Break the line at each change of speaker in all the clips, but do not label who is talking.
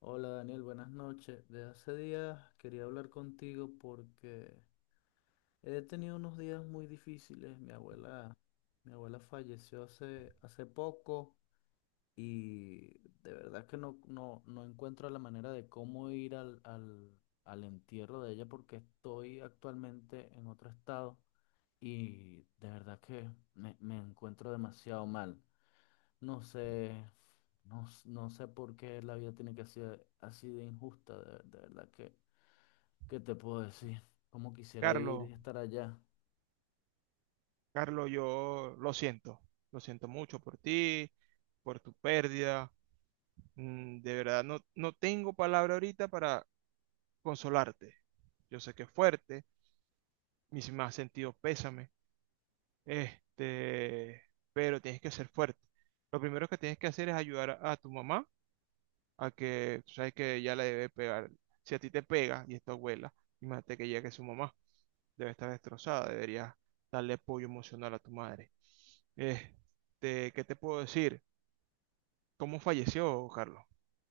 Hola Daniel, buenas noches. De hace días quería hablar contigo porque he tenido unos días muy difíciles. Mi abuela falleció hace poco y de verdad que no encuentro la manera de cómo ir al entierro de ella porque estoy actualmente en otro estado y de verdad que me encuentro demasiado mal. No sé, no sé por qué la vida tiene que ser así de injusta, de verdad que, ¿qué te puedo decir? Cómo quisiera ir
Carlos,
y estar allá.
Carlos, yo lo siento mucho por ti, por tu pérdida. De verdad, no, no tengo palabra ahorita para consolarte. Yo sé que es fuerte, mis más sentidos pésame, este, pero tienes que ser fuerte. Lo primero que tienes que hacer es ayudar a tu mamá a que, tú sabes que ya la debe pegar. Si a ti te pega y es tu abuela, imagínate que ya que su mamá debe estar destrozada, deberías darle apoyo emocional a tu madre. ¿Qué te puedo decir? ¿Cómo falleció, Carlos?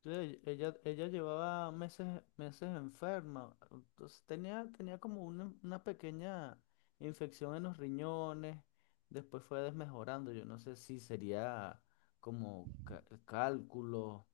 Sí, ella llevaba meses enferma, entonces tenía como una pequeña infección en los riñones, después fue desmejorando, yo no sé si sería como cálculo.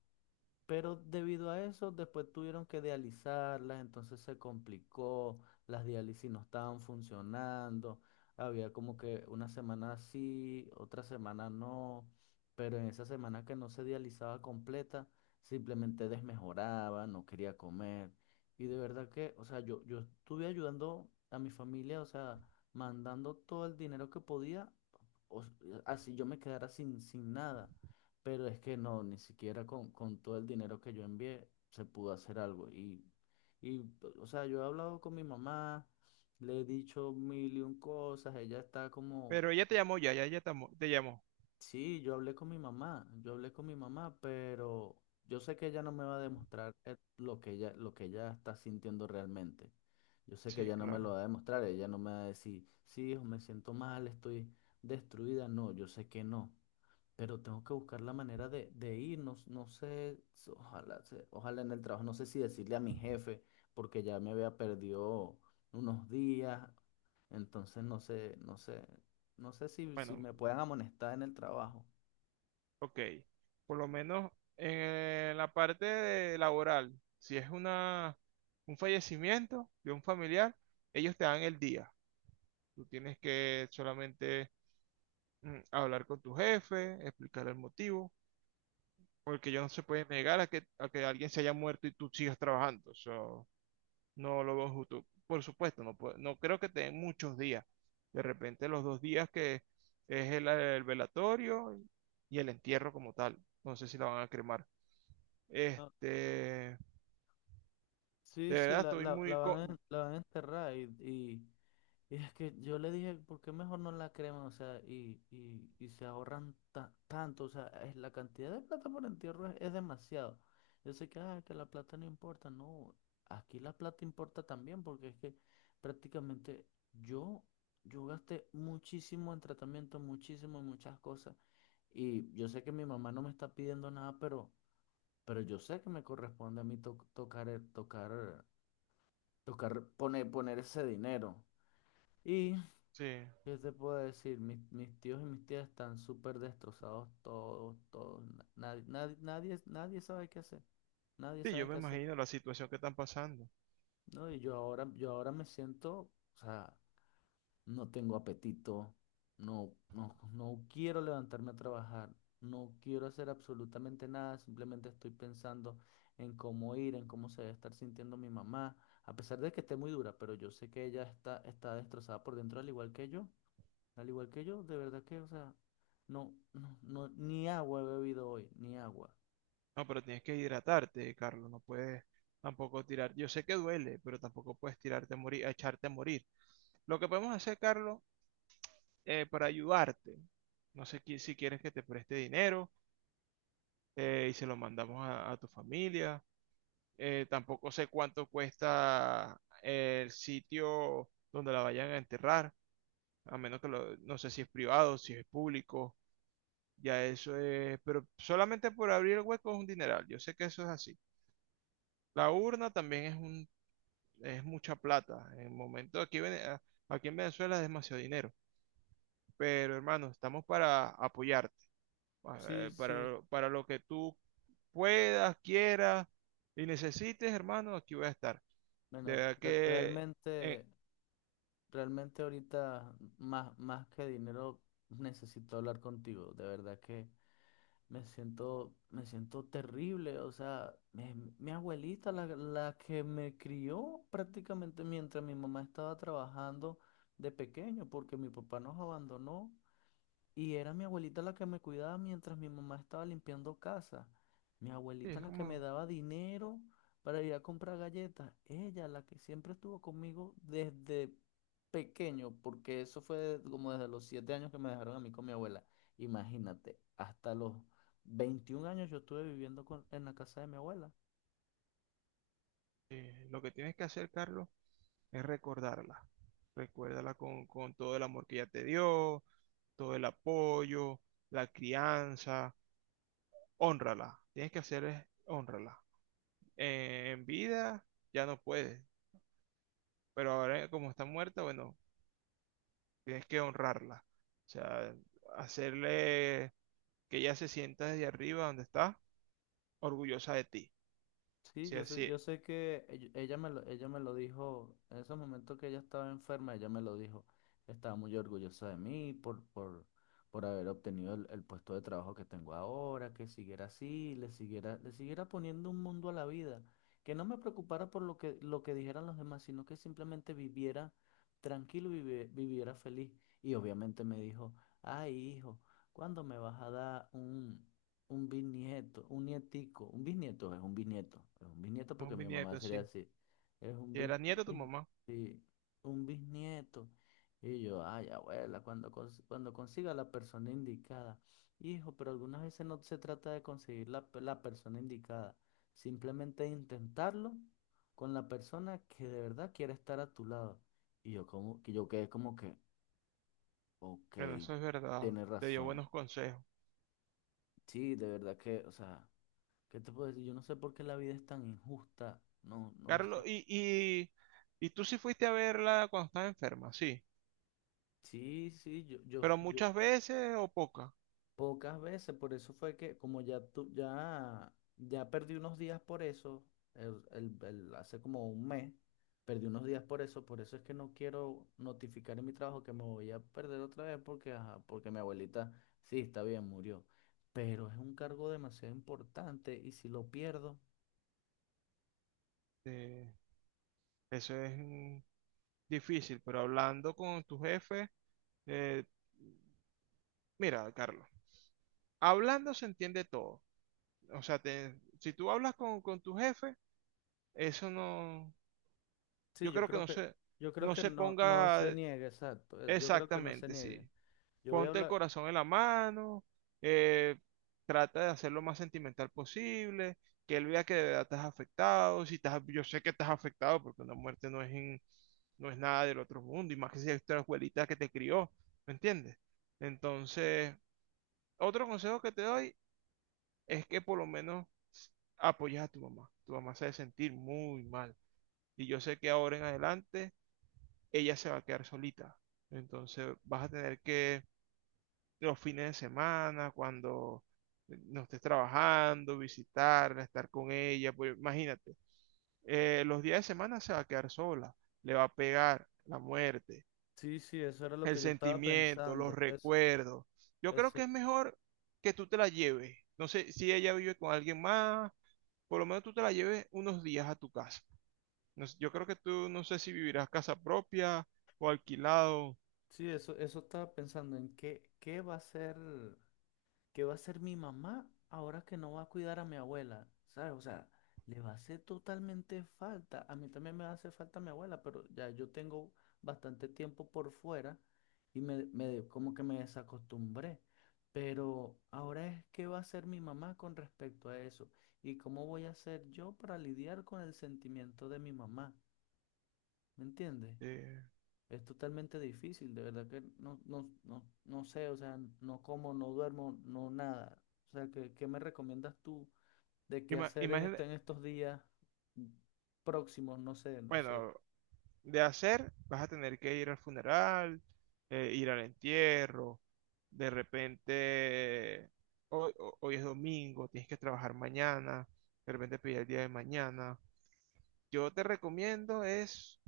Pero debido a eso, después tuvieron que dializarlas, entonces se complicó, las diálisis no estaban funcionando, había como que una semana sí, otra semana no, pero en esa semana que no se dializaba completa, simplemente desmejoraba, no quería comer. Y de verdad que, o sea, yo estuve ayudando a mi familia, o sea, mandando todo el dinero que podía, así yo me quedara sin, sin nada. Pero es que no, ni siquiera con todo el dinero que yo envié se pudo hacer algo. Y, pues, o sea, yo he hablado con mi mamá, le he dicho mil y un cosas, ella está como,
Pero ella te llamó ya, ya ella te llamó.
sí, yo hablé con mi mamá, yo hablé con mi mamá, pero yo sé que ella no me va a demostrar lo que ella está sintiendo realmente. Yo sé que
Sí,
ella no me lo
claro.
va a demostrar, ella no me va a decir, sí, hijo, me siento mal, estoy destruida. No, yo sé que no, pero tengo que buscar la manera de ir, no, no sé, ojalá, ojalá en el trabajo, no sé si decirle a mi jefe, porque ya me había perdido unos días, entonces no sé, no sé, no sé si
Bueno,
me puedan amonestar en el trabajo.
ok. Por lo menos en la parte de laboral, si es una, un fallecimiento de un familiar, ellos te dan el día. Tú tienes que solamente hablar con tu jefe, explicar el motivo, porque ellos no se pueden negar a que alguien se haya muerto y tú sigas trabajando. Eso no lo veo justo. Por supuesto, no, no creo que te den muchos días. De repente los dos días que es el velatorio y el entierro como tal. No sé si la van a cremar.
Ah,
De
sí, sí,
verdad
la,
estoy
la, la
muy...
van a, la van a enterrar. Y es que yo le dije, ¿por qué mejor no la creman? O sea, y se ahorran tanto. O sea, es, la cantidad de plata por entierro es demasiado. Yo sé que, ah, que la plata no importa. No, aquí la plata importa también porque es que prácticamente yo, yo gasté muchísimo en tratamiento, muchísimo en muchas cosas. Y yo sé que mi mamá no me está pidiendo nada, pero yo sé que me corresponde a mí tocar, tocar, poner, poner ese dinero. Y
Sí,
¿qué te puedo decir? Mis, mis tíos y mis tías están súper destrozados todos, todos. Nadie sabe qué hacer. Nadie
sí, yo
sabe
me
qué hacer.
imagino la situación que están pasando.
No, y yo ahora me siento, o sea, no tengo apetito, no quiero levantarme a trabajar, no quiero hacer absolutamente nada, simplemente estoy pensando en cómo ir, en cómo se debe estar sintiendo mi mamá, a pesar de que esté muy dura, pero yo sé que ella está, está destrozada por dentro al igual que yo. Al igual que yo, de verdad que, o sea, no, ni agua he bebido hoy, ni agua.
No, pero tienes que hidratarte, Carlos. No puedes tampoco tirar. Yo sé que duele, pero tampoco puedes tirarte a morir, a echarte a morir. Lo que podemos hacer, Carlos, para ayudarte, no sé si quieres que te preste dinero, y se lo mandamos a tu familia. Tampoco sé cuánto cuesta el sitio donde la vayan a enterrar, a menos que lo, no sé si es privado, si es público, ya eso es, pero solamente por abrir el hueco es un dineral, yo sé que eso es así. La urna también es un, es mucha plata, en el momento aquí, en aquí en Venezuela es demasiado dinero, pero hermano, estamos para apoyar.
Sí, sí.
Para lo que tú puedas, quieras y necesites, hermano, aquí voy a estar. De
Bueno,
verdad que eh,
realmente, realmente ahorita más, más que dinero necesito hablar contigo. De verdad que me siento terrible. O sea, mi abuelita, la que me crió prácticamente mientras mi mamá estaba trabajando de pequeño, porque mi papá nos abandonó. Y era mi abuelita la que me cuidaba mientras mi mamá estaba limpiando casa. Mi
sí,
abuelita
es
la que me
como
daba dinero para ir a comprar galletas. Ella la que siempre estuvo conmigo desde pequeño, porque eso fue como desde los 7 años que me dejaron a mí con mi abuela. Imagínate, hasta los 21 años yo estuve viviendo en la casa de mi abuela.
lo que tienes que hacer, Carlos, es recordarla. Recuérdala con todo el amor que ella te dio, todo el apoyo, la crianza. Hónrala. Tienes que hacer es honrarla. En vida ya no puedes, pero ahora como está muerta, bueno, tienes que honrarla. O sea, hacerle que ella se sienta desde arriba donde está, orgullosa de ti.
Sí,
Sí, así, es
yo sé que ella me lo dijo, en ese momento que ella estaba enferma, ella me lo dijo. Estaba muy orgullosa de mí por haber obtenido el puesto de trabajo que tengo ahora, que siguiera así, le siguiera poniendo un mundo a la vida, que no me preocupara por lo que dijeran los demás, sino que simplemente viviera tranquilo, viviera feliz. Y obviamente me dijo, ay, hijo, ¿cuándo me vas a dar un... un bisnieto, un nietico, un bisnieto es un bisnieto, es un bisnieto
un
porque mi mamá
bisnieto,
sería
sí.
así, es un
Y
bis,
era
un
nieto de tu
bis-,
mamá.
sí, un bisnieto. Y yo, ay, abuela, cuando, cuando consiga la persona indicada, hijo, pero algunas veces no se trata de conseguir la, la persona indicada, simplemente intentarlo con la persona que de verdad quiere estar a tu lado. Y yo, como, que yo quedé como que,
Bueno,
ok,
eso es verdad.
tienes
Te dio
razón,
buenos consejos.
sí, de verdad que, o sea. ¿Qué te puedo decir? Yo no sé por qué la vida es tan injusta. No, no
Carlos,
sé.
y tú sí fuiste a verla cuando estaba enferma, sí.
Sí, sí,
Pero
yo,
muchas veces o pocas.
pocas veces, por eso fue que como ya tú, ya, ya perdí unos días por eso, el, hace como un mes, perdí unos días por eso es que no quiero notificar en mi trabajo que me voy a perder otra vez porque, ajá, porque mi abuelita, sí, está bien, murió, pero es un cargo demasiado importante y si lo pierdo,
Eh, eso es difícil, pero hablando con tu jefe, eh, mira, Carlos, hablando se entiende todo. O sea, si tú hablas con tu jefe, eso no,
sí,
yo creo que no se,
yo creo
no
que
se
no
ponga.
se niegue, exacto, yo creo que no se
Exactamente,
niegue.
sí.
Yo voy a
Ponte el
hablar.
corazón en la mano, eh, trata de hacer lo más sentimental posible, que él vea que de verdad estás afectado, si estás, yo sé que estás afectado porque una muerte no es, no es nada del otro mundo, y más que si es tu abuelita que te crió, ¿me entiendes? Entonces, otro consejo que te doy es que por lo menos apoyes a tu mamá. Tu mamá se debe sentir muy mal, y yo sé que ahora en adelante ella se va a quedar solita. Entonces, vas a tener que los fines de semana, cuando no estés trabajando, visitarla, estar con ella, pues imagínate, los días de semana se va a quedar sola, le va a pegar la muerte,
Sí, sí, eso era lo
el
que yo estaba
sentimiento, los
pensando. Eso,
recuerdos. Yo creo que
eso,
es mejor que tú te la lleves. No sé si ella vive con alguien más, por lo menos tú te la lleves unos días a tu casa. No sé, yo creo que tú no sé si vivirás casa propia o alquilado.
sí, eso estaba pensando en qué, qué va a ser, qué va a hacer mi mamá ahora que no va a cuidar a mi abuela, ¿sabes? O sea, le va a hacer totalmente falta. A mí también me va a hacer falta mi abuela, pero ya yo tengo bastante tiempo por fuera y me como que me desacostumbré. Pero ahora es qué va a hacer mi mamá con respecto a eso y cómo voy a hacer yo para lidiar con el sentimiento de mi mamá. ¿Me entiendes?
eh,
Es totalmente difícil, de verdad que no sé, o sea, no como, no duermo, no nada. O sea, ¿qué, qué me recomiendas tú de qué
ima-
hacer en
imagina-
este, en estos días próximos? No sé, no sé.
bueno, de hacer, vas a tener que ir al funeral, ir al entierro, de repente hoy, hoy es domingo, tienes que trabajar mañana, de repente pedir el día de mañana. Yo te recomiendo es,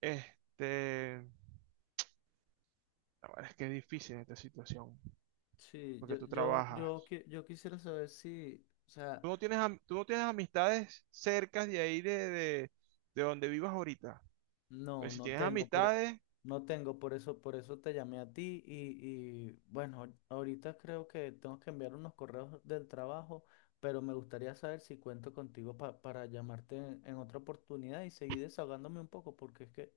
este, ahora es que es difícil en esta situación,
Sí,
porque tú trabajas.
yo quisiera saber si, o sea,
Tú no tienes, tú no tienes amistades cercas de ahí de donde vivas ahorita.
no,
Pues si
no
tienes
tengo, por,
amistades,
no tengo, por eso te llamé a ti y, bueno, ahorita creo que tengo que enviar unos correos del trabajo, pero me gustaría saber si cuento contigo para llamarte en otra oportunidad y seguir desahogándome un poco porque es que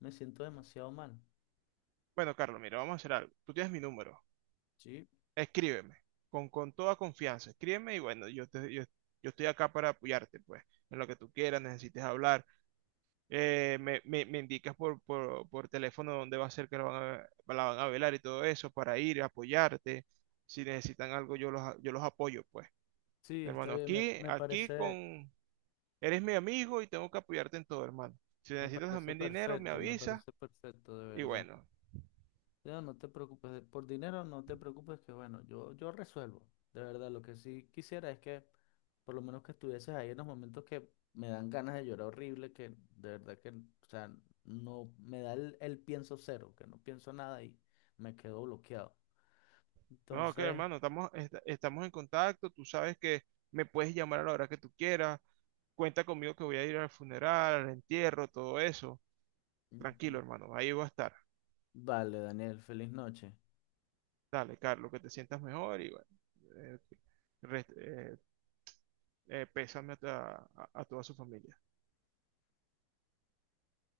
me siento demasiado mal.
bueno, Carlos, mira, vamos a hacer algo. Tú tienes mi número.
Sí,
Escríbeme, con toda confianza, escríbeme y bueno, yo estoy acá para apoyarte, pues, en lo que tú quieras, necesites hablar. Me indicas por teléfono dónde va a ser que la van a velar y todo eso para ir, apoyarte. Si necesitan algo, yo los, yo los apoyo, pues.
sí, está
Hermano,
bien,
aquí, aquí con, eres mi amigo y tengo que apoyarte en todo, hermano. Si necesitas también dinero, me
me
avisas
parece perfecto, de
y
verdad.
bueno.
Leo, no te preocupes, por dinero no te preocupes, que bueno, yo resuelvo. De verdad, lo que sí quisiera es que por lo menos que estuvieses ahí en los momentos que me dan ganas de llorar horrible, que de verdad que, o sea, no me da el pienso cero, que no pienso nada y me quedo bloqueado.
No, que
Entonces,
hermano, estamos, estamos en contacto, tú sabes que me puedes llamar a la hora que tú quieras. Cuenta conmigo que voy a ir al funeral, al entierro, todo eso.
mm,
Tranquilo,
v-
hermano, ahí voy a estar.
vale, Daniel, feliz noche.
Dale, Carlos, que te sientas mejor y bueno, eh, rest- eh, pésame a, a toda su familia.